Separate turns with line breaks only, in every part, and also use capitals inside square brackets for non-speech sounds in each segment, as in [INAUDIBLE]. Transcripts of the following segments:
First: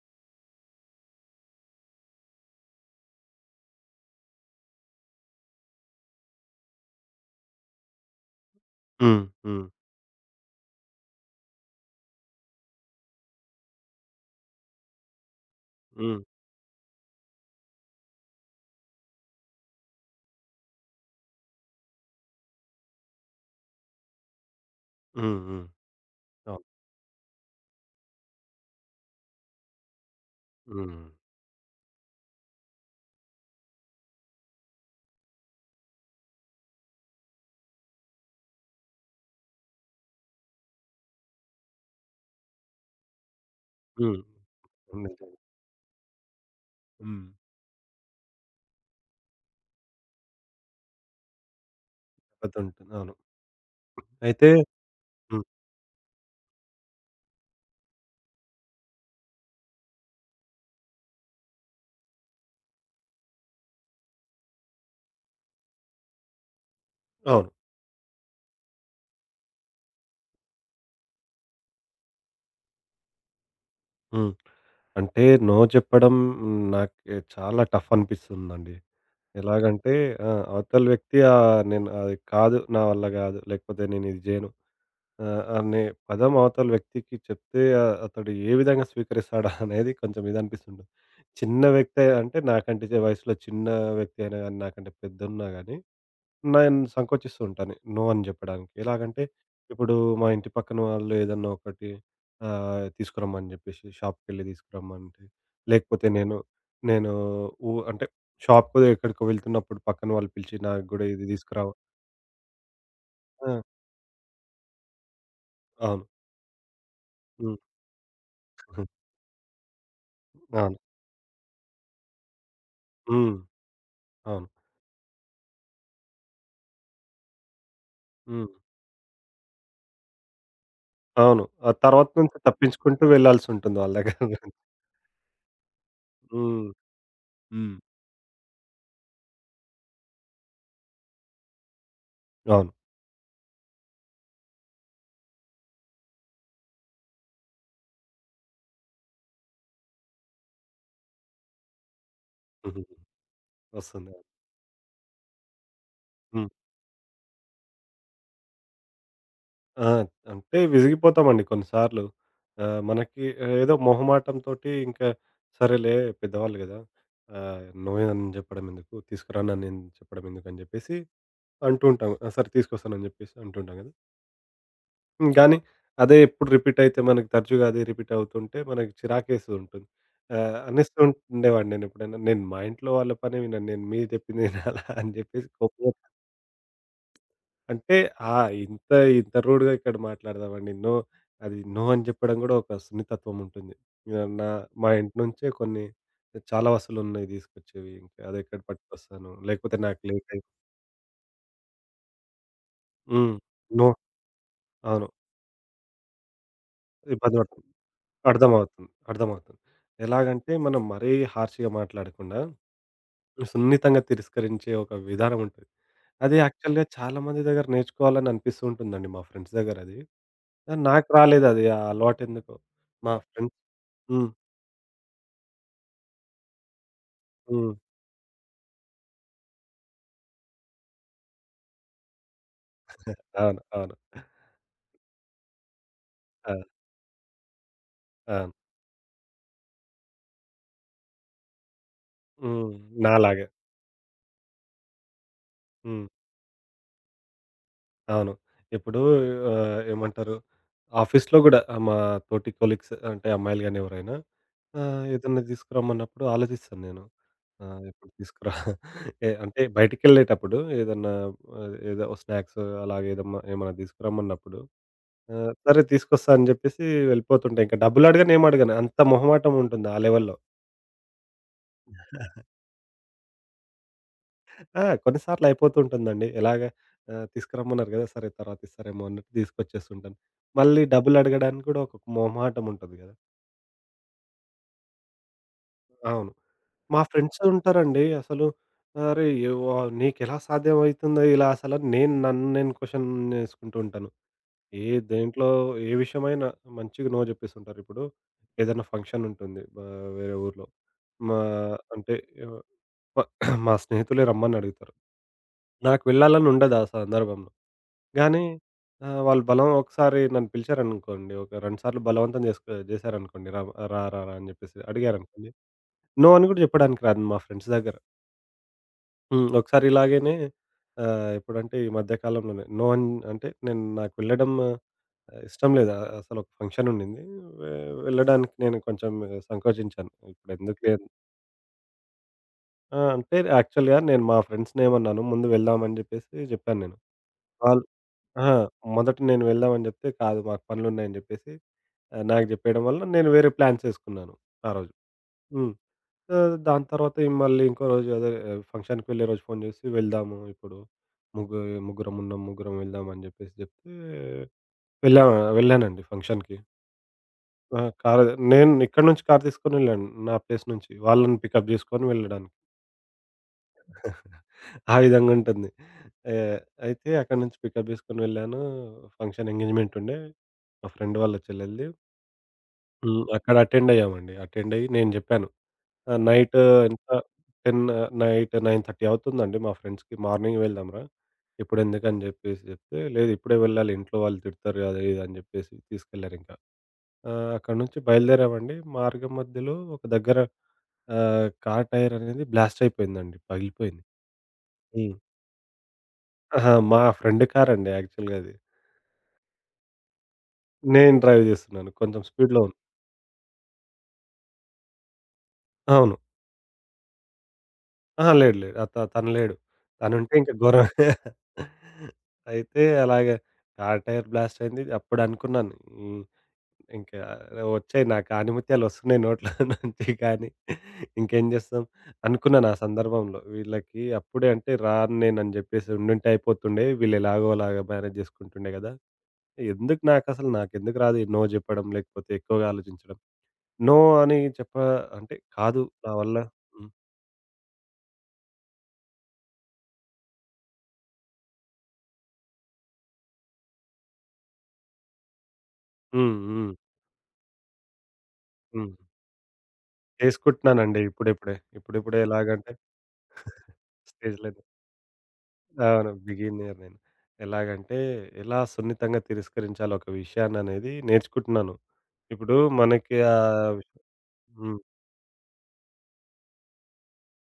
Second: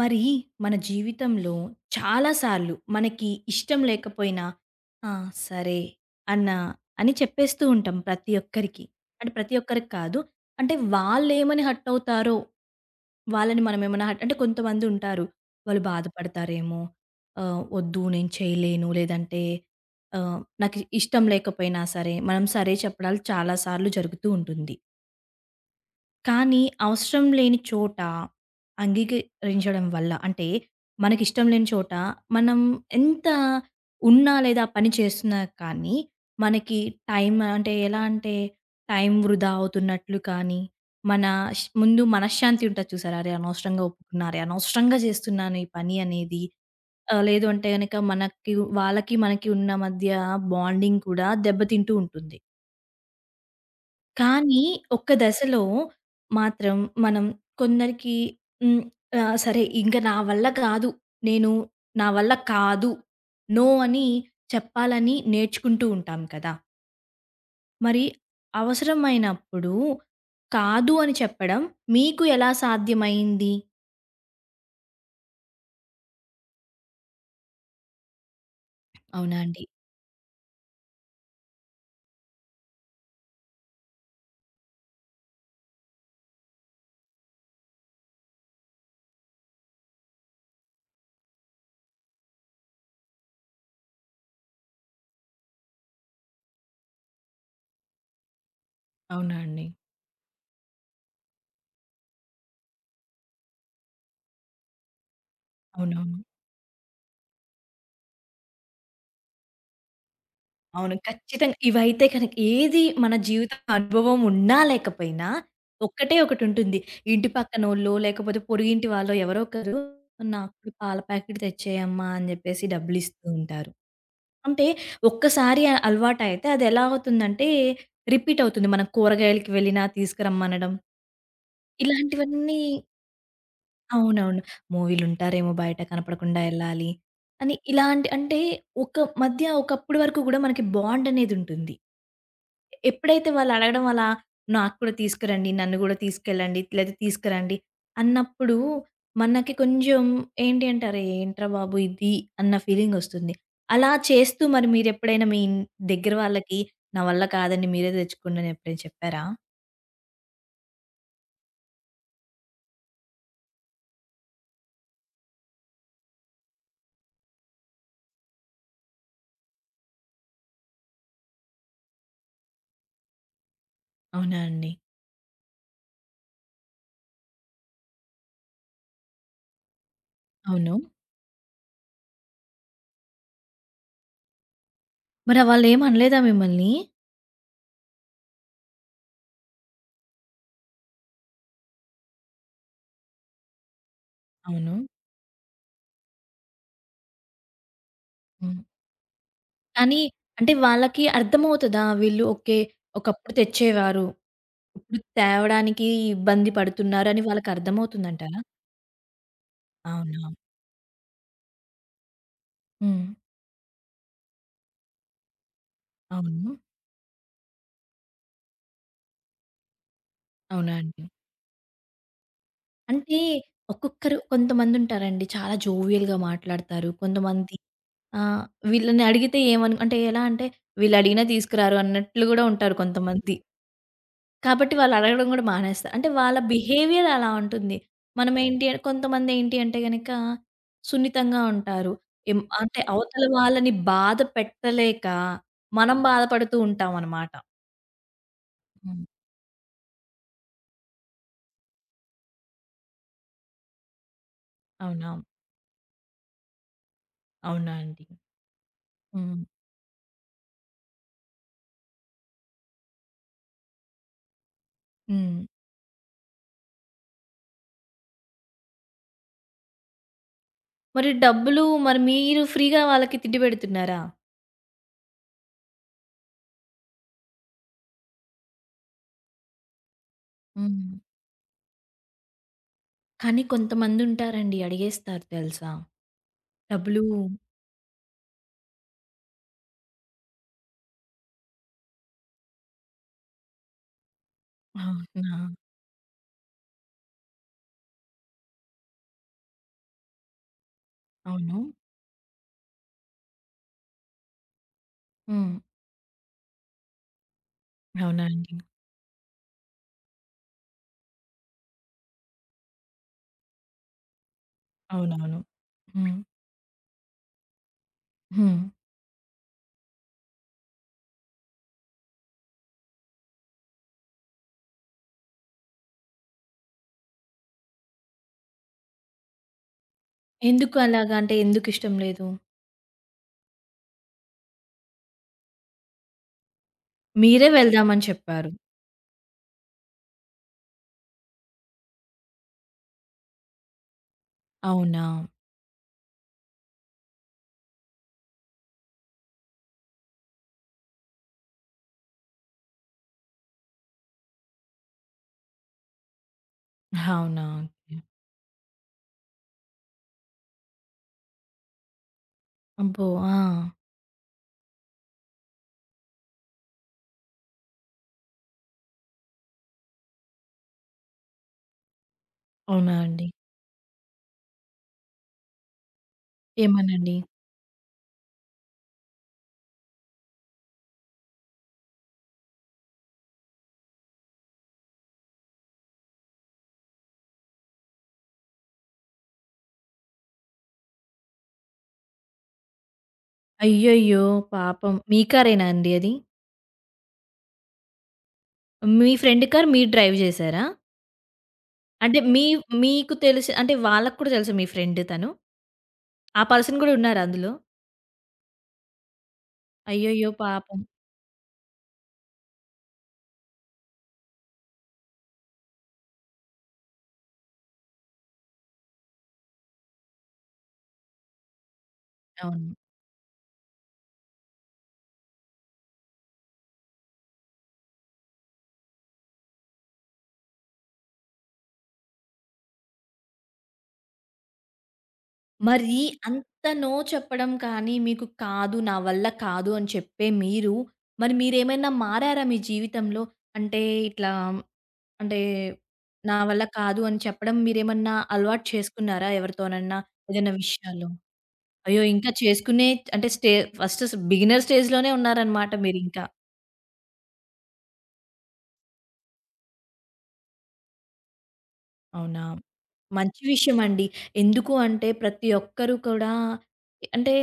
మరి మన జీవితంలో చాలా సార్లు మనకి ఇష్టం లేకపోయినా "ఆ! సరే" అన్న అని చెప్పేస్తూ ఉంటాం ప్రతి ఒక్కరికి.
హ్మ్.
అంటే ప్రతి
హ్మ్.
ఒక్కరికి కాదు. అంటే వాళ్ళేమని హర్ట్ అవుతారో, వాళ్ళని మనమేమన్నా హర్ట్ అంటే కొంతమందుంటారు. వాళ్ళు
హ్మ్.
బాధపడతారేమో, "వద్దు నేను చేయలేను" లేదంటే "నాకు ఇష్టం లేకపోయినా సరే" మనం సరే చెప్పడాలు చాలా సార్లు జరుగుతూ ఉంటుంది.
హ్మ్. హ్మ్.
కానీ
అవును.
అవసరం లేని చోట అంగీకరించడం వల్ల అంటే
హ్మ్.
మనకిష్టం లేని చోట మనం ఎంత ఉన్నా లేదా పని చేస్తున్నా కానీ మనకి టైం అంటే ఎలా అంటే టైం వృధా అవుతున్నట్లు కానీ మన ముందు మనశ్శాంతి ఉంటుంది చూసారా అరే అనవసరంగా
హ్మ్.
ఒప్పుకున్నారే అనవసరంగా
నిజంగా.
చేస్తున్నాను ఈ పని అనేది
హ్మ్.
లేదు అంటే కనుక మనకి వాళ్ళకి మనకి ఉన్న మధ్య బాండింగ్ కూడా దెబ్బతింటూ ఉంటుంది
అదుంటుంది. అవును. అయితే
కానీ ఒక్క
హ్మ్.
దశలో మాత్రం మనం కొందరికి హ్మ్. సరే ఇంక నా వల్ల కాదు. నేను నా వల్ల కాదు. నో అని చెప్పాలని నేర్చుకుంటూ ఉంటాం కదా!
అవును.
మరి అవసరమైనప్పుడు కాదు అని చెప్పడం మీకు ఎలా సాధ్యమైంది?
హ్మ్. అంటే నో చెప్పడం నాకు చాలా టఫ్ అనిపిస్తుందండి.
అవునా అండి?
ఎలాగంటే ఆ! అవతల వ్యక్తి నేను అది కాదు, నా వల్ల కాదు, లేకపోతే నేను ఇది చేయను అనే పదం అవతల వ్యక్తికి చెప్తే అతడు ఏ విధంగా స్వీకరిస్తాడా [LAUGHS] అనేది కొంచెం ఇది అనిపిస్తుంటుంది. చిన్న వ్యక్తే అంటే నాకంటే వయసులో చిన్న వ్యక్తి అయినా గాని, నాకంటే పెద్దన్నా గాని నేను సంకోచిస్తూ ఉంటాను. నో అని జెప్పడానికి. ఎలాగంటే,
అవునా అండి?
ఇప్పుడు మా ఇంటి పక్కన వాళ్ళు ఏదన్నా ఒకటి తీసుకురమ్మని జెప్పేసి షాప్‌కెళ్ళి తీసుకురమ్మంటే, లేకపోతే
అవునవును.
నేను, నేను ఊ అంటే షాప్‌కో ఎక్కడికో వెళ్తున్నప్పుడు పక్కన వాళ్ళు పిలిచి నాకు
అవును.
గూడా ఇది
ఖచ్చితంగా.
తీసుకురావా
ఇవైతే కనుక ఏది మన
ఆ!
జీవిత అనుభవం ఉన్నా లేకపోయినా
అవును.
ఒక్కటే ఒకటుంటుంది. ఇంటి
హ్మ్.
పక్కనోళ్ళో లేకపోతే పొరుగింటి
[LAUGHS]
వాళ్ళో ఎవరో ఒకరు నాకు కూడా
అవును.
పాల ప్యాకెట్ తెచ్చేయమ్మా అని జెప్పేసి డబ్బులిస్తూ
హ్మ్.
ఉంటారు.
అవును.
అంటే ఒక్కసారి అలవాటయితే అదెలా అవుతుందంటే రిపీట్
హ్మ్.
అవుతుంది. మనం కూరగాయలకి వెళ్ళినా తీసుకురమ్మనడం.
అవును. ఆ తర్వాత నుంచి
ఇలాంటివన్నీ
తప్పించుకుంటూ వెళ్ళాల్సుంటుంది వాళ్ళ దగ్గర
అవునవును.
[LAUGHS] నుంచి.
మూవీలుంటారేమో బయట కనపడకుండా
హ్మ్.
ఎళ్ళాలి అని
హ్మ్.
ఇలాంటి అంటే ఒక మధ్య ఒకప్పుడు వరకు గూడా మనకి బాండనేదుంటుంది.
అవును.
ఎప్పుడైతే వాళ్ళడగడం అలా, "నాకు కూడా తీసుకురండి, నన్ను గూడా తీసుకెళ్ళండి, లేదా తీసుకురండి" అన్నప్పుడు మనకి కొంచెం ఏంటి అంటే, "అరే! ఏంట్రా బాబు ఇది" అన్న
[LAUGHS] హుహు.
ఫీలింగొస్తుంది. అలా
వస్తుంది.
చేస్తూ మరి మీరెప్పుడైనా మీ దగ్గర
హ్మ్.
వాళ్ళకి, "నా వల్ల కాదండి, మీరే తెచ్చుకోండి" అని ఎప్పుడైనా చెప్పారా?
ఆ! అంటే విసిగిపోతామండి కొన్నిసార్లు. మనకి ఏదో మొహమాటంతోటి ఇంకా సరేలే పెద్దవాళ్ళు గదా! ఆహ్, "నువ్వే అని చెప్పడం ఎందుకు? తీసుకురా అన్న నేను చెప్పడం ఎందుకు?" అని జెప్పేసి అంటూ ఉంటాం. "ఆ! సరే తీసుకొస్తానని" జెప్పేసి అంటుంటాం గదా!
అవునా అండి?
గానీ అదే ఎప్పుడు రిపీట్ అయితే మనకి తరచుగా అదే రిపీట్ అవుతుంటే మనకి చిరాకేస్తూ ఉంటుంది.
అవును.
అనేస్తూ ఉండేవాడిని నేనెప్పుడైనా, "నేను మా ఇంట్లో వాళ్ళ పనే వినను. నేను మీరు చెప్పింది వినాలా?" అని
మరి
జెప్పేసి
వాళ్ళేం
కోపంగా
అనలేదా మిమ్మల్ని?
అంటే ఆ! ఇంత ఇంత రూడ్‌గా ఇక్కడ మాట్లాడదామండి. నో అది నో అని చెప్పడం గూడా ఒక సున్నితత్వం ఉంటుంది. ఇగ నా
అవును.
మా ఇంటి నుంచే కొన్ని చాలా వస్తువులున్నాయి తీసుకొచ్చేవి. ఇంకా
హ్మ్.
అదెక్కడ పట్టుకొస్తాను. లేకపోతే
కానీ
నాకు లేట్ అయి
అంటే వాళ్ళకి అర్థమవుతదా? వీళ్ళు ఓకే. ఒకప్పుడు
హ్మ్. నో
తెచ్చేవారు. ఇప్పుడు
అవును.
తేవడానికి ఇబ్బంది పడుతున్నారు అని
ఇబ్బంది పడుతుంది.
వాళ్ళకర్థమవుతుందంటారా?
అర్థమవుతుంది. అర్థమవుతుంది.
అవునా?
ఎలాగంటే మనం మరీ హార్ష్‌గా మాట్లాడకుండా
హ్మ్.
సున్నితంగా తిరస్కరించే ఒక విధానం ఉంటది. అది
అవును.
యాక్చువల్‌గా చాలా మంది దగ్గర నేర్చుకోవాలని అనిపిస్తూ ఉంటుందండి మా ఫ్రెండ్స్ దగ్గర అది.
అవునా
కానీ
అండి?
నాకు రాలేదది ఆ అలవాటెందుకో. మా
అంటే
ఫ్రెండ్స్
ఒక్కొక్కరు
హ్మ్.
కొంతమందుంటారండి చాలా జోవియల్‌గా మాట్లాడతారు. కొంతమంది
హ్మ్.
ఆహ్, వీళ్ళని అడిగితే ఏమను అంటే ఎలా అంటే వీళ్ళడిగినా తీసుకురారు అన్నట్లు గూడా ఉంటారు కొంతమంది.
అవును. అవును.
కాబట్టి వాళ్ళు అడగడం గూడా మానేస్తారు. అంటే వాళ్ళ
ఆ!
బిహేవియర్ అలా ఉంటుంది.
అవును.
మనమేంటి అంటే కొంతమందేంటి అంటే గనక సున్నితంగా ఉంటారు. ఎం
హ్మ్.
అంటే అవతల
నాలాగే.
వాళ్ళని బాధ పెట్టలేక మనం
హ్మ్.
బాధపడుతూ ఉంటామనమాట.
అవును. ఇప్పుడు
హ్మ్.
ఏమంటారు ఆఫీస్‌లో గూడా మా తోటి కొలీగ్స్ అంటే అమ్మాయిలు గాని ఎవరైనా
అవునా?
ఏదన్నా తీసుకురమ్మన్నప్పుడు ఆలోచిస్తాను నేను. ఆ!
అవునా అండి?
ఇప్పుడు తీసుకురా ఏ
హ్మ్.
అంటే బయటికెళ్ళేటప్పుడు ఏదన్నా ఏదో స్నాక్స్ అలాగే ఏదమ్మా ఏమన్నా తీసుకురమ్మన్నప్పుడు ఆ!
హ్మ్.
సరే తీసుకొస్తా అని జెప్పేసి వెళ్ళిపోతుంటా. ఇంక డబ్బులడగను, ఏమడగను. అంత మొహమాటం ఉంటుంది ఆ లెవెల్‌లో.
మరి డబ్బులు మరి మీరు ఫ్రీగా వాళ్ళకి తిండి పెడుతున్నారా?
ఆ! కొన్ని సార్లు అయిపోతూ ఉంటుందండి. ఎలాగ తీసుకురమ్మన్నారు గదా! సరే తర్వాత ఇస్తారేమో అన్నట్టు తీసుకొచ్చేస్తుంటాను. మళ్ళీ
హ్మ్.
డబ్బులడగడానికి గూడా ఒక మొహమాటం ఉంటది గదా!
కానీ కొంతమందుంటారండి అడిగేస్తారు తెలుసా?
అవును. మా
డబ్బులు
ఫ్రెండ్స్ ఉంటారండి అసలు "అరే! ఎవ నీకెలా సాధ్యమవుతుందో ఇలా అసలని" నేను నన్ను నేను క్వెషన్ చేసుకుంటూ ఉంటాను. ఏ
అవునా?
దేంట్లో ఏ విషయమైనా మంచిగా నో చెప్పేస్తుంటారు. ఇప్పుడు ఏదైనా ఫంక్షన్ ఉంటుంది బా వేరే ఊర్లో. మా
అవును.
అంటే ఆహ్, మ [CLEARS THROAT] మా స్నేహితులే రమ్మని అడుగుతారు.
హ్మ్.
నాకు వెళ్ళాలని ఉండదు ఆ సందర్భంలో.
అవునా
గానీ
అండి?
వాళ్ళు బలం ఒకసారి నన్ను పిలిచారనుకోండి, ఒక 2 సార్లు బలవంతం చేసుకు చేశారనుకోండి. రా రా రా రా అని చెప్పేసి
అవునవును.
అడిగారనుకోండి.
హ్మ్.
నో అని కూడా చెప్పడానికి రాదు మా ఫ్రెండ్స్ దగ్గర.
హ్మ్.
హ్మ్. ఒకసారి ఇలాగనే ఎప్పుడంటే ఈ మధ్య కాలంలోనే నో అన్ అంటే నేను నాకు వెళ్ళడం ఇష్టం లేదు. అసలు ఒక ఫంక్షన్ ఉండింది. వె వెళ్ళడానికి నేను కొంచెం సంకోచించాను. ఇప్పుడు
ఎందుకు
ఎందుకులే
అలాగా? అంటే ఎందుకిష్టం లేదు?
ఆ! అంటే యాక్చువల్‌గా నేను మా ఫ్రెండ్స్‌ని ఏమన్నాను, ముందు వెళ్దాం అని జెప్పేసి జెప్పాను నేను.
మీరే
వాళ్ళు
వెళ్దామని చెప్పారు.
అహా! మొదట నేను వెళ్దాం అని జెప్తే, కాదు మాకు పనులున్నాయని జెప్పేసి నాకు జెప్పేయడం వల్ల నేను వేరే ప్లాన్స్ ఏసుకున్నాను ఆ రోజు.
అవునా?
హ్మ్. సో, దాని తర్వాత మళ్ళీ ఇంకో రోజు అదే ఫంక్షన్‌కి వెళ్ళే రోజు ఫోను జేసి వెళ్దాము ఇప్పుడు ముగ్గు ముగ్గురం ఉన్నాం, ముగ్గురం వెళ్దాం అని జెప్పేసి జెప్తే వెళ్ళా వెళ్ళానండి ఫంక్షన్‌కి.
అవునా?
ఆ!
ఓకే.
కారు నేను ఇక్కడి నుంచి కారు తీసుకొని వెళ్ళాను. నా ప్లేస్ నుంచి. వాళ్ళని పికప్ చేసుకొని వెళ్ళడానికి.
అబ్బో! ఆ!
[LAUGHS] ఆ విధంగా ఉంటుంది. ఆహ్, అయితే అక్కడి నుంచి పికప్ చేసుకొని వెళ్ళాను. ఫంక్షన్ ఎంగేజ్‌మెంట్ ఉండే. మా ఫ్రెండ్ వాళ్ళ చెల్లెలిది.
అవునా
హ్మ్.
అండి?
అక్కడ అటెండ్ అయ్యామండి. అటెండ్ అయ్యి నేను చెప్పాను. ఆహ్, నైట్ ఎంత
ఏమనండి?
10 నైట్ 9:30 అవుతుందండి మా ఫ్రెండ్స్‌కి. మార్నింగ్ వెళ్దాంరా. ఇప్పుడెందుకని చెప్పేసి చెప్తే, లేదు ఇప్పుడే వెళ్ళాలి ఇంట్లో వాళ్ళు తిడతారు అది ఇది అని చెప్పేసి తీసుకెళ్లారింక. ఆ! అక్కడి నుంచి బయలుదేరామండి. మార్గం మధ్యలో ఒక దగ్గర కార్ టైర్ అనేది బ్లాస్ట్ అయిపోయిందండి. పగిలిపోయింది.
అయ్యయ్యో! పాపం.
హ్మ్.
మీ కారేనా అండి అది?
అహా! మా ఫ్రెండ్ కారండి యాక్చువల్‌గా అది.
మీ ఫ్రెండ్ కార్ మీరు డ్రైవ్ చేసారా?
నేను డ్రైవ్ చేస్తున్నాను.
అంటే
కొంచెం
మీ
స్పీడ్‌లో ఉన్
మీకు తెలిసి అంటే వాళ్ళకి కూడా తెలుసా మీ ఫ్రెండ్ తను?
అవును.
ఆ పర్సన్ గూడా ఉన్నారా అందులో?
అహా! లేడు లేడు. అత తను లేడు.
అయ్యయ్యో!
తనుంటే ఇంక
పాపం.
ఘోరం. [LAUGHS] అయితే అలాగా కార్ టైర్ బ్లాస్ట్ అయింది. అప్పుడు అనుకున్నాను. హ్మ్. ఇంకా వచ్చాయి నాకు ఆనిముత్యాలొస్తున్నాయి నోట్లో [LAUGHS] నుంచి కానీ ఇంకేం జేస్తాం. అనుకున్నాను
అవును.
ఆ సందర్భంలో వీళ్ళకి అప్పుడే అంటే రాను నేనని జెప్పేసి ఉండుంటే అయిపోతుండే. వీళ్ళు ఎలాగో అలాగా మేనేజ్ జేసుకుంటుండే గదా! ఎందుకు నాకసలు నాకెందుకు రాదు ఈ నో జెప్పడం లేకపోతే ఎక్కువగా ఆలోచించడం. నో అని చెప్ప అంటే కాదు
మరి
నా వల్ల
అంత
హ్మ్.
నో చెప్పడం కానీ, మీకు కాదు, నా వల్ల కాదు అని చెప్పే మీరు, మరి మీరేమైనా మారారా మీ జీవితంలో? అంటే ఇట్లా అంటే నా
హ్మ్.
వల్ల
హ్మ్.
కాదు అని చెప్పడం మీరేమన్నా అలవాటు
హ్మ్.
చేసుకున్నారా ఎవరితోనన్నా ఏదైనా
చేసుకుంటున్నానండి
విషయాల్లో?
ఇప్పుడిప్పుడే.
అయ్యో!
ఇప్పుడిప్పుడే
ఇంకా
ఎలాగంటే
చేసుకునే అంటే స్టే
[LAUGHS]
ఫస్ట్
స్టేజ్‌లో
బిగినర్ స్టేజ్‌లోనే ఉన్నారనమాట
అవును.
మీరింకా.
బిగినియర్ నేను. ఎలాగంటే, ఎలా సున్నితంగా తిరస్కరించాలో ఒక విషయాన్ననేది నేర్చుకుంటున్నాను.
అవునా!
ఇప్పుడు మనకి
మంచి
ఆహ్,
విషయమండి. ఎందుకు
హ్మ్.
అంటే ప్రతి ఒక్కరు కూడా అంటే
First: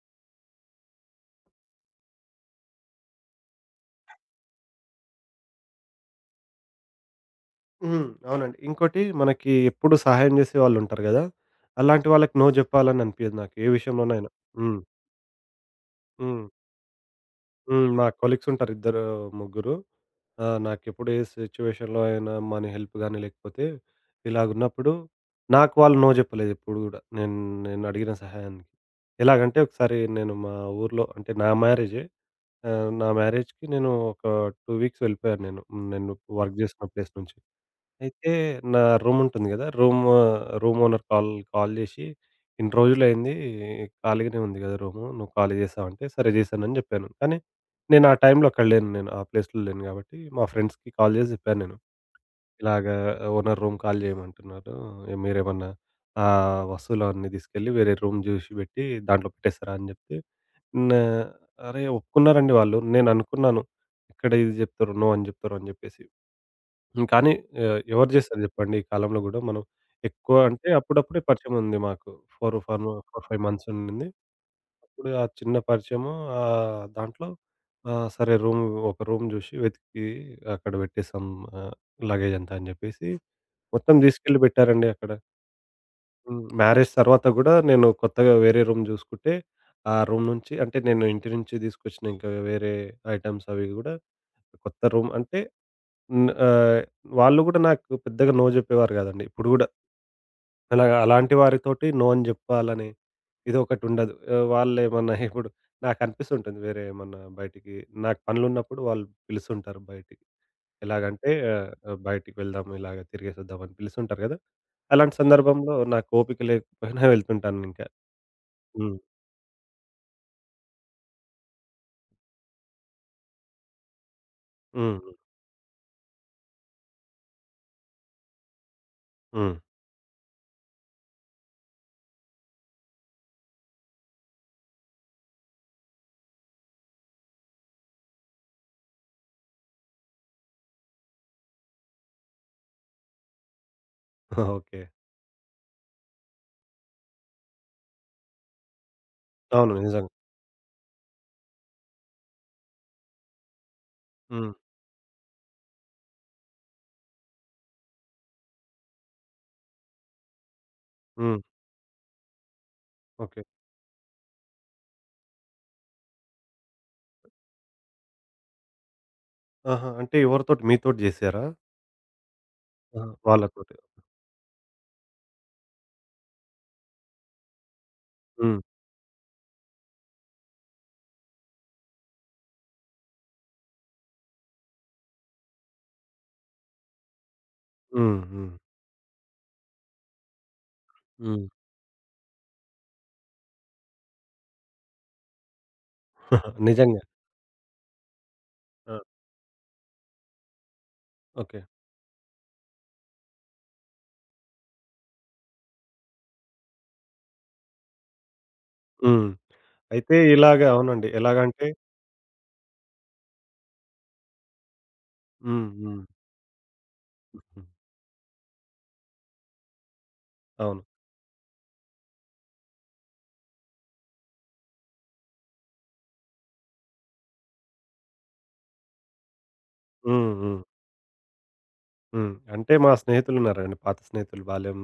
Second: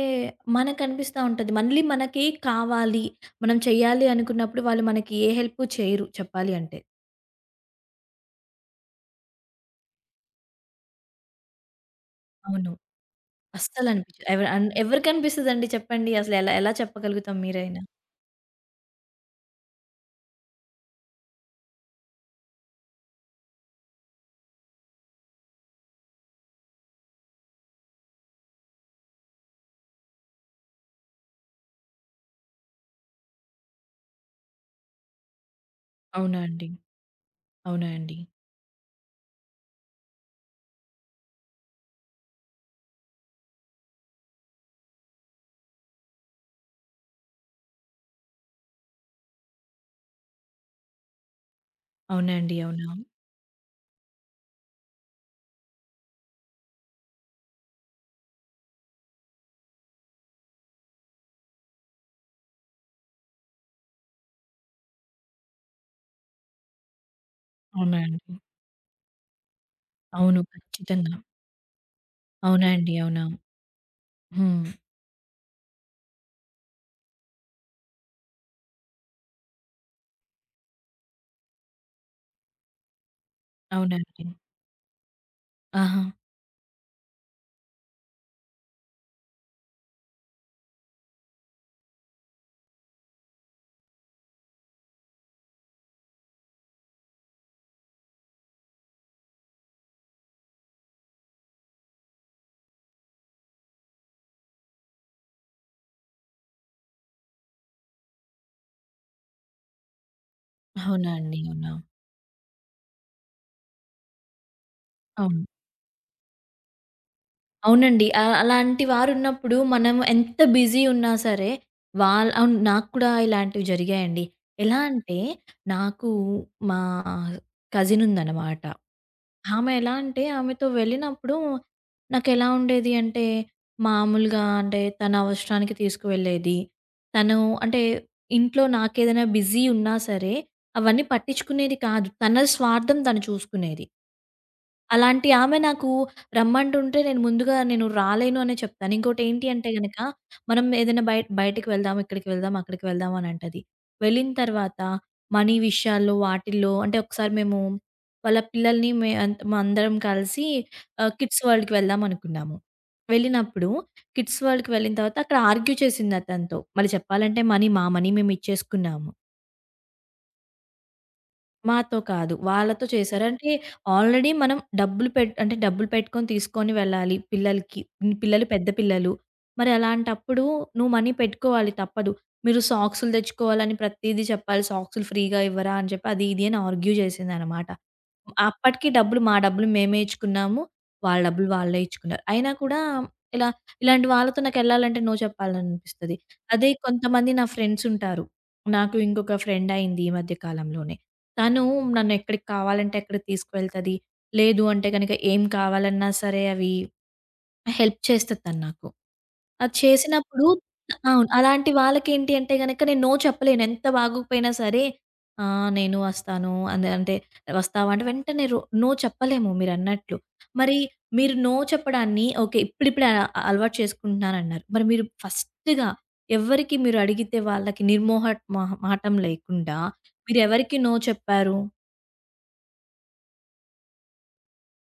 మనకనిపిస్తా ఉంటది. మళ్ళీ మనకి కావాలి, మనం చేయాలి అనుకున్నప్పుడు వాళ్ళు మనకి ఏ హెల్పు చేయరు చెప్పాలి అంటే.
హ్మ్. అవునండి. ఇంకోటి మనకి ఎప్పుడు సహాయం జేసే వాళ్ళుంటారు గదా! అలాంటి వాళ్ళకి నో
అవును.
జెప్పాలని అనిపియదు నాకు. ఏ
అస్సలనిపించదు.
విషయంలోనైనా.
ఎవ అన్
హ్మ్.
ఎవరికనిపిస్తదండి చెప్పండి? అసలు
హ్మ్.
ఎలా ఎలా చెప్పగలుగుతాం మీరైనా?
హ్మ్. మా కొలీగ్స్ ఉంటారు. ఇద్దరు, ముగ్గురు. ఆ! నాకెప్పుడు ఏ సిట్యుయేషన్‌లో అయినా మనీ హెల్ప్ గాని, లేకపోతే ఇలాగున్నప్పుడు నాకు వాళ్ళు నో జెప్పలేదెప్పుడు గూడా. నేను నేనడిగిన సహాయానికి. ఎలాగంటే ఒకసారి నేను మా ఊర్లో అంటే నా మ్యారేజే. నా మ్యారేజ్‌కి నేను ఒక 2 వీక్స్ వెళ్ళిపోయాను నేను. నేను
అవునా
వర్క్
అండి.
జేస్తున్న ప్లేస్ నుంచి.
అవునా అండి.
అయితే నా రూమ్ ఉంటుంది గదా! Room, room owner call call జేసి, "ఇన్ని రోజులయింది ఖాళీగానే ఉంది గదా రూము. నువ్వు ఖాళీ జేసావా?" అంటే, "సరే జేశానని" జెప్పాను. కానీ నేను ఆ టైంలో అక్కడ లేను. నేను ఆ ప్లేస్‌లో లేను గాబట్టి, మా ఫ్రెండ్స్‌కి కాల్ జేసి జెప్పాను నేను.
అవునా అండి. అవునా!
ఇలాగా ఓనర్ రూమ్ ఖాళీ జేయమంటున్నారు. మీరేమన్నా ఆ వస్తువులవన్నీ తీసుకెళ్ళి వేరే రూమ్ జూసి బెట్టి దాంట్లో పెట్టేస్తారా అని జెప్తే, నా అరే! ఒప్పుకున్నారండి వాళ్ళు. నేననుకున్నాను, ఎక్కడ ఇది జెప్తారో, నో అని జెప్తారో అని జెప్పేసి. హ్మ్. కానీ
అవునా
ఎవరు
అండి.
జేస్తారు జెప్పండి? ఈ కాలంలో గూడా మనం ఎక్కువ
అవును.
అంటే
ఖచ్చితంగా.
అప్పుడప్పుడే పరిచయం ఉంది మాకు. 4,
అవునా
4
అండి.
4,
అవునా!
5 మంత్స్ ఉండింది.
హ్మ్.
అప్పుడు ఆ చిన్న పరిచయము దాంట్లో సరే రూమ్ ఒక రూమ్ జూసి వెతికి అక్కడ పెట్టేసాం ఆహ్, లగేజ్ అంతా అని జెప్పేసి మొత్తం
అవునా అండి.
దీసుకెళ్ళి పెట్టారండి అక్కడ.
ఆహా!
హ్మ్. మ్యారేజ్ తర్వాత గూడా నేను కొత్తగా వేరే రూమ్ జూసుకుంటే, ఆ రూమ్ నుంచి అంటే నేను ఇంటి నుంచి దీసుకొచ్చిన ఇంకా వేరే ఐటెమ్స్ అవి గూడా కొత్త రూమ్ అంటే హ్మ్. వాళ్ళు గూడా నాకు పెద్దగా నో జెప్పేవారు గాదండి. ఇప్పుడు గూడా. అలాగ అలాంటి వారితోటి నో అని జెప్పాలని ఇదొకటుండదు. ఆహ్, వాళ్ళేమన్నా [LAUGHS] ఇప్పుడు నాకనిపిస్తుంటుంది వేరే ఏమన్నా బయటికి నాకు పనులున్నప్పుడు వాళ్ళు పిలుస్తుంటారు బయటికి.
అవునా
ఎలాగంటే
అండి. అవునా!
బయటికి వెళ్దాం ఇలాగ తిరిగేసొద్దాం అని పిలుస్తుంటారు గదా! అలాంటి
అవును.
సందర్భంలో నాకు ఓపిక లేకపోయినా వెళ్తుంటానింకా.
అవునండి. అలాంటి
హ్మ్.
వారున్నప్పుడు మనం ఎంత బిజీ ఉన్నా సరే, వాళ్ అవును. నాకు కూడా ఇలాంటివి జరిగాయండి. ఎలా
హ్మ్.
అంటే, నాకు మా కజిన్ ఉందనమాట.
హ్మ్.
ఆమె ఎలా అంటే, ఆమెతో వెళ్ళినప్పుడు నాకెలా ఉండేది అంటే, మామూలుగా అంటే తన అవసరానికి తీసుకువెళ్ళేది. తను అంటే ఇంట్లో నాకేదైనా బిజీ ఉన్నా సరే, అవన్నీ పట్టించుకునేది కాదు. తన స్వార్థం తను చూసుకునేది.
[LAUGHS] ఓకే.
అలాంటి ఆమె నాకు రమ్మంటుంటే నేను ముందుగా రాలేను అనే చెప్తాను. ఇంకోటేంటి అంటే
అవును.
గనక
నిజంగా.
మనం ఏదైనా బయటికి వెళ్దాం, ఇక్కడికి వెళ్దాం, అక్కడికి వెళ్దాం అని అంటది. వెళ్ళిన
హ్మ్.
తర్వాత మనీ విషయాల్లో వాటిల్లో అంటే ఒకసారి మేము వాళ్ళ పిల్లల్ని మే అంత మా అందరం కలిసి
హ్మ్.
కిడ్స్ వరల్డ్‌కి వెళ్దాం అనుకున్నాము.
ఓకే.
వెళ్ళినప్పుడు కిడ్స్ వరల్డ్‌కి వెళ్ళిన తర్వాత అక్కడ ఆర్గ్యూ చేసింది అతనితో. మళ్ళీ చెప్పాలంటే మనీ మా మనీ మేమిచ్చేసుకున్నాము.
ఆహా! అంటే ఎవరితోటి మీతోటి జేసారా?
మాతో కాదు. వాళ్ళతో
ఆహా!
చేశారు. అంటే
వాళ్ళతోటి.
ఆల్రెడీ మనం డబ్బులు పెట్ అంటే డబ్బులు పెట్టుకొని తీసుకొని వెళ్ళాలి పిల్లలకి. పిల్లలు
హ్మ్.
పెద్ద పిల్లలు. మరి అలాంటప్పుడు నువ్వు మనీ పెట్టుకోవాలి తప్పదు. మీరు సాక్సులు తెచ్చుకోవాలని ప్రతీదీ చెప్పాలి. సాక్సులు ఫ్రీ‌గా ఇవ్వరా అని చెప్పి అది ఇది అని ఆర్గ్యూ చేసిందనమాట.
హ్మ్. హ్మ్.
అప్పటికి డబ్బులు మా డబ్బులు మేమే ఇచ్చుకున్నాము. వాళ్ళ
హ్మ్.
డబ్బులు వాళ్ళే ఇచ్చుకున్నారు. అయినా కూడా ఇలా ఇలాంటి వాళ్ళతో నాకెళ్ళాలంటే నో చెప్పాలనిపిస్తది.
[LAUGHS]
అదే
నిజంగా.
కొంతమంది నా ఫ్రెండ్స్ ఉంటారు. నాకు
ఆ!
ఇంకొక ఫ్రెండ్ అయింది ఈ మధ్య కాలంలోనే. తను
ఓకే.
నన్ను ఎక్కడికి కావాలంటే అక్కడికి తీసుకువెళ్తది. లేదు అంటే గనక ఏం కావాలన్నా సరే అవి హెల్ప్ చేస్తది తను నాకు.
హ్మ్.
అది
అయితే
చేసినప్పుడు
ఇలాగ అవునండి.
అవును.
ఎలాగంటే
అలాంటి వాళ్ళకేంటి అంటే గనక నేను నో చెప్పలేను. ఎంత బాగోకపోయినా సరే, ఆ!
హ్మ్.
నేను
హ్మ్.
వస్తాను అని అంటే
హ్మ్.
వస్తావా? అంటే వెంటనే రో నో చెప్పలేము మీరన్నట్లు. మరి
అవును.
మీరు నో చెప్పడాన్ని ఓకే. ఇప్పుడిప్పుడే అలవాటు చేసుకుంటున్నానన్నారు. మరి మీరు ఫస్ట్‌గా ఎవరికి మీరు అడిగితే వాళ్ళకి నిర్మోహట్ మొహ మాటం లేకుండా
హ్మ్. హ్మ్.
మీరెవరికి నో చెప్పారు?
హ్మ్. అంటే మా స్నేహితులున్నారండి. పాత స్నేహితులు బాల్యం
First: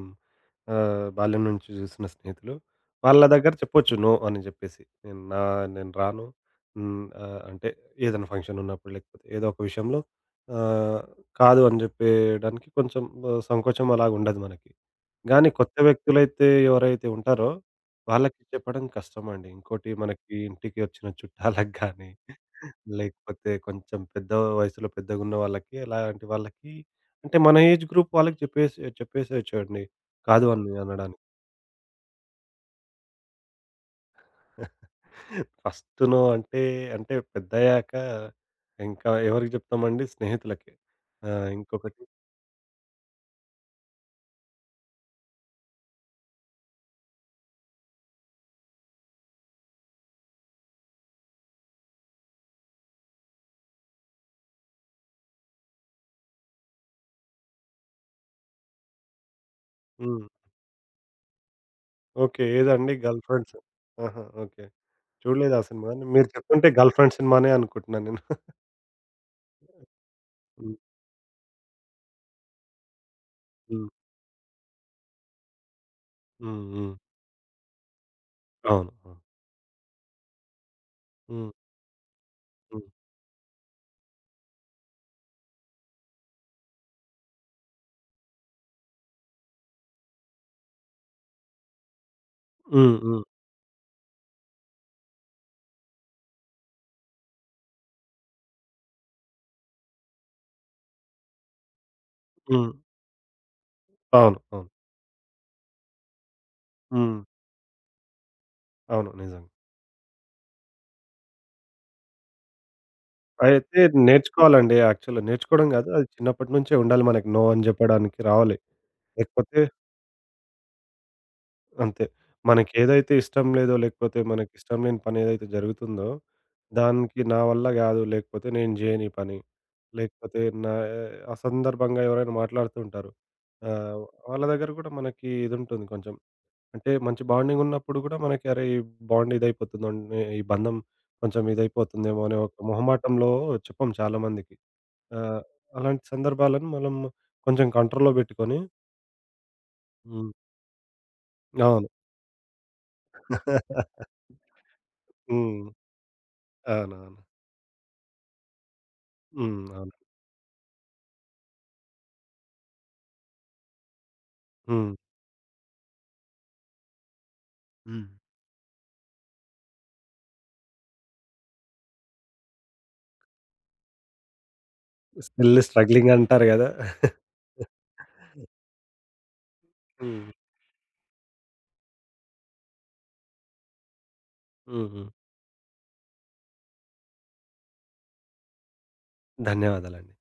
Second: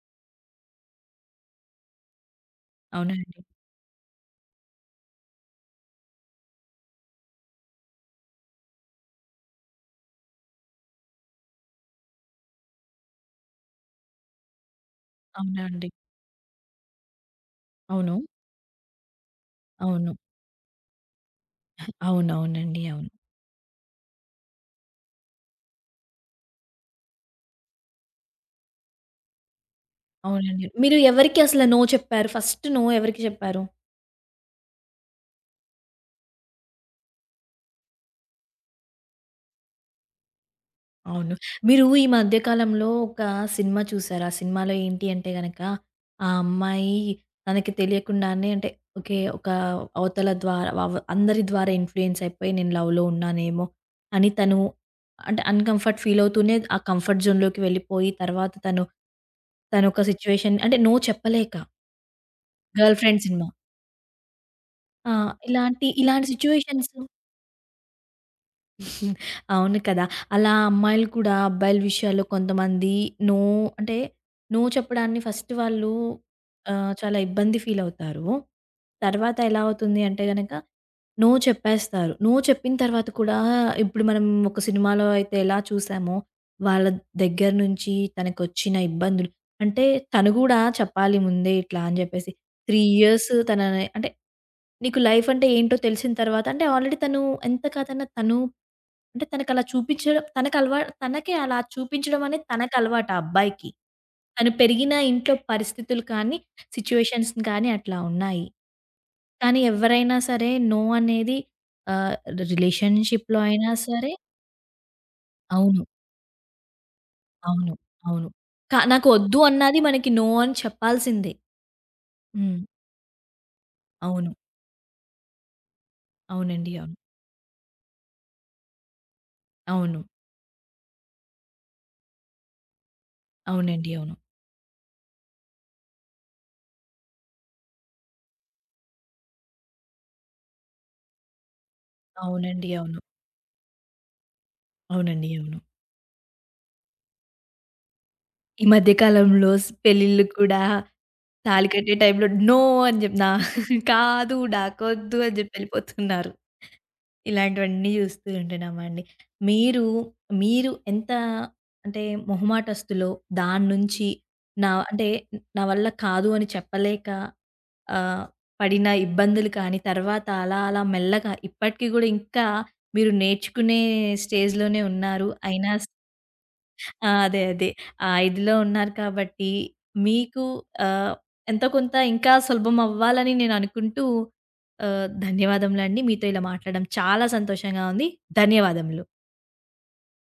బాల్యం నుంచి చూసిన స్నేహితులు.
అవునా
వాళ్ళ
అండి?
దగ్గర చెప్పొచ్చు నో అని జెప్పేసి. నేను నా నేను రాను. హ్మ్. అంటే ఏదైనా ఫంక్షన్ ఉన్నప్పుడు లేకపోతే ఏదో ఒక విషయంలో ఆహ్, కాదు అని జెప్పేయడానికి కొంచెం సంకోచం అలాగుండదు మనకి. గానీ
అవునా
కొత్త
అండి?
వ్యక్తులైతే ఎవరైతే ఉంటారో,
అవును.
వాళ్ళకి చెప్పడం కష్టమండి. ఇంకోటి
అవును.
మనకి ఇంటికి వచ్చిన చుట్టాలకు గానీ,
అవునవునండి. అవును.
లేకపోతే కొంచెం పెద్ద వయసులో పెద్దగున్న వాళ్ళకి, అలాంటి వాళ్ళకి అంటే మన ఏజ్ గ్రూప్ వాళ్ళకి చెప్పేసి చెప్పేసేయొచ్చండి. కాదు
అవునండి.
అని
మీరు
అనడానికి.
ఎవరికి అసలు నో చెప్పారు? ఫస్ట్ నో ఎవరికి చెప్పారు?
ఫస్ట్ నో అంటే, అంటే పెద్దయ్యాక ఇంకా ఎవరికి చెప్తామండి? స్నేహితులకే. ఆ!
అవును. మీరు
ఇంకొకటి
ఈ మధ్య కాలంలో ఒక సినిమా చూసారు. ఆ సినిమాలో ఏంటి అంటే గనక, ఆ అమ్మాయి తనకి తెలియకుండానే అంటే ఓకే. ఒక అవతల ద్వారా వ అందరి ద్వారా ఇన్‌ఫ్లూయెన్స్ అయిపోయి నేను లవ్‌లో ఉన్నానేమో అని తను అంటే అన్‌కంఫర్ట్ ఫీల్ అవుతూనే ఆ కంఫర్ట్ జోన్‌లోకి వెళ్ళిపోయి తర్వాత తను, తనొక
హ్మ్.
సిట్యుయేషన్ అంటే నో చెప్పలేక
ఓకే. ఏదండి
గర్ల్‌ఫ్రెండ్ సినిమా.
గర్ల్‌ఫ్రెండ్స్ ఆహా! ఓకే.
ఆ!
చూడలేదా
ఇలాంటి,
సినిమా?
ఇలాంటి
మీరు చెప్తుంటే
సిట్యుయేషన్స్
గర్ల్‌ఫ్రెండ్ సినిమానే అనుకుంటున్నాను నేను.
అవును కదా! అలా
హ్మ్.
అమ్మాయిలు కూడా అబ్బాయిల విషయాల్లో కొంతమంది నో
హ్మ్.
అంటే, నో చెప్పడాన్ని ఫస్ట్ వాళ్ళు
హ్మ్. హ్మ్.
చాలా ఇబ్బంది ఫీలవుతారు.
అవును. అవును.
తర్వాత ఎలా అవుతుంది అంటే గనక నో
హ్మ్.
చెప్పేస్తారు. నో చెప్పిన
హ్మ్.
తర్వాత కూడా ఇప్పుడు మనం ఒక సినిమాలో అయితే ఎలా చూసామో, వాళ్ళ దగ్గర నుంచి తనకొచ్చిన ఇబ్బందులు అంటే తను గూడా చెప్పాలి ముందే ఇట్లా అని జెప్పేసి 3
హ్మ్. హ్మ్.
ఇయర్స్ తనని అంటే నీకు లైఫ్ అంటే ఏంటో తెలిసిన తర్వాత అంటే ఆల్రెడీ తను ఎంత కాదన్నా తను అంటే తనకలా చూపించడం తనకలవా తనకే అలా చూపించడం అనేది
హ్మ్.
తనకలవాటు ఆ అబ్బాయికి.
అవును.
తను
అవును.
పెరిగిన ఇంట్లో పరిస్థితులు కానీ,
హ్మ్.
సిట్యుయేషన్స్ కానీ అట్లా ఉన్నాయి.
అవును. నిజంగా.
కానీ ఎవరైనా సరే నో అనేది ఆహ్, రిలేషన్‌షిప్‌లో అయినా
అయితే
సరే
నేర్చుకోవాలండి యాక్చువల్‌గా. నేర్చుకోవడం
అవును.
కాదు. అది చిన్నప్పటి నుంచే ఉండాలి మనకి నో అని
అవును.
చెప్పడానికి
అవును.
రావాలి.
క నాకు వద్దు
లేకపోతే
అన్నది మనకి నో అని చెప్పాల్సిందే.
అంతే.
హ్మ్.
మనకేదైతే ఇష్టం లేదో, లేకపోతే
అవును.
మనకిష్టం లేని పని ఏదైతే జరుగుతుందో,
అవునండి. అవును.
దానికి నా వల్ల కాదు, లేకపోతే నేను చేయను ఈ పని,
అవును.
లేకపోతే నా అసందర్భంగా ఎవరైనా మాట్లాడుతూ ఉంటారు.
అవునండి.
ఆహ్,
అవును.
వాళ్ళ దగ్గర కూడా మనకి ఇదుంటుంది కొంచెం అంటే మంచి బాండింగ్ ఉన్నప్పుడు గూడా మనకి అరే! ఈ బాండ్ ఇదైపోతుందండి. ఈ బంధం కొంచెం ఇదైపోతుందేమో అనే ఒక
అవునండి. అవును.
మొహమాటంలో చెప్పం చాలామందికి.
అవునండి.
ఆహ్,
అవును.
అలాంటి సందర్భాలను మనం కొంచెం కంట్రోల్‌లో బెట్టుకొని
ఈ మధ్య కాలంలో స్ పెళ్ళిళ్ళు
హ్మ్.
కూడా తాళి
అవును.
కట్టే టైంలో నో అని జెప్ నా [LAUGHS]
[LAUGHS]
కాదు నాకొద్దు అని జెప్పి
హ్మ్.
ఎళ్ళిపోతున్నారు.
అవునవును.
ఇలాంటివన్నీ జూస్తూ ఉంటున్నాం అండి.
హ్మ్.
మీరు,
అవును.
మీరు ఎంత అంటే మొహమాటస్తులో దాని నుంచి నా
హ్మ్.
అంటే నా వల్ల కాదు అని చెప్పలేక
హ్మ్.
ఆహ్, పడిన ఇబ్బందులు కానీ తర్వాత అలా అలా మెల్లగా ఇప్పటికి గూడా ఇంకా మీరు నేర్చుకునే స్టేజ్‌లోనే ఉన్నారు.
స్టిల్
అయినా
స్ట్రగ్లింగ్ అంటారు గదా!
ఆ! అదే. ఆ ఇదిలో ఉన్నారు కాబట్టి
హ్మ్.
మీకు ఆహ్, ఎంతో కొంత ఇంకా సులభం అవ్వాలని నేననుకుంటూ
హ్మ్. హ్మ్. [LAUGHS]
ధన్యవాదములండి. మీతో ఇలా మాట్లాడడం చాలా సంతోషంగా ఉంది. ధన్యవాదములు.
ధన్యవాదాలండి.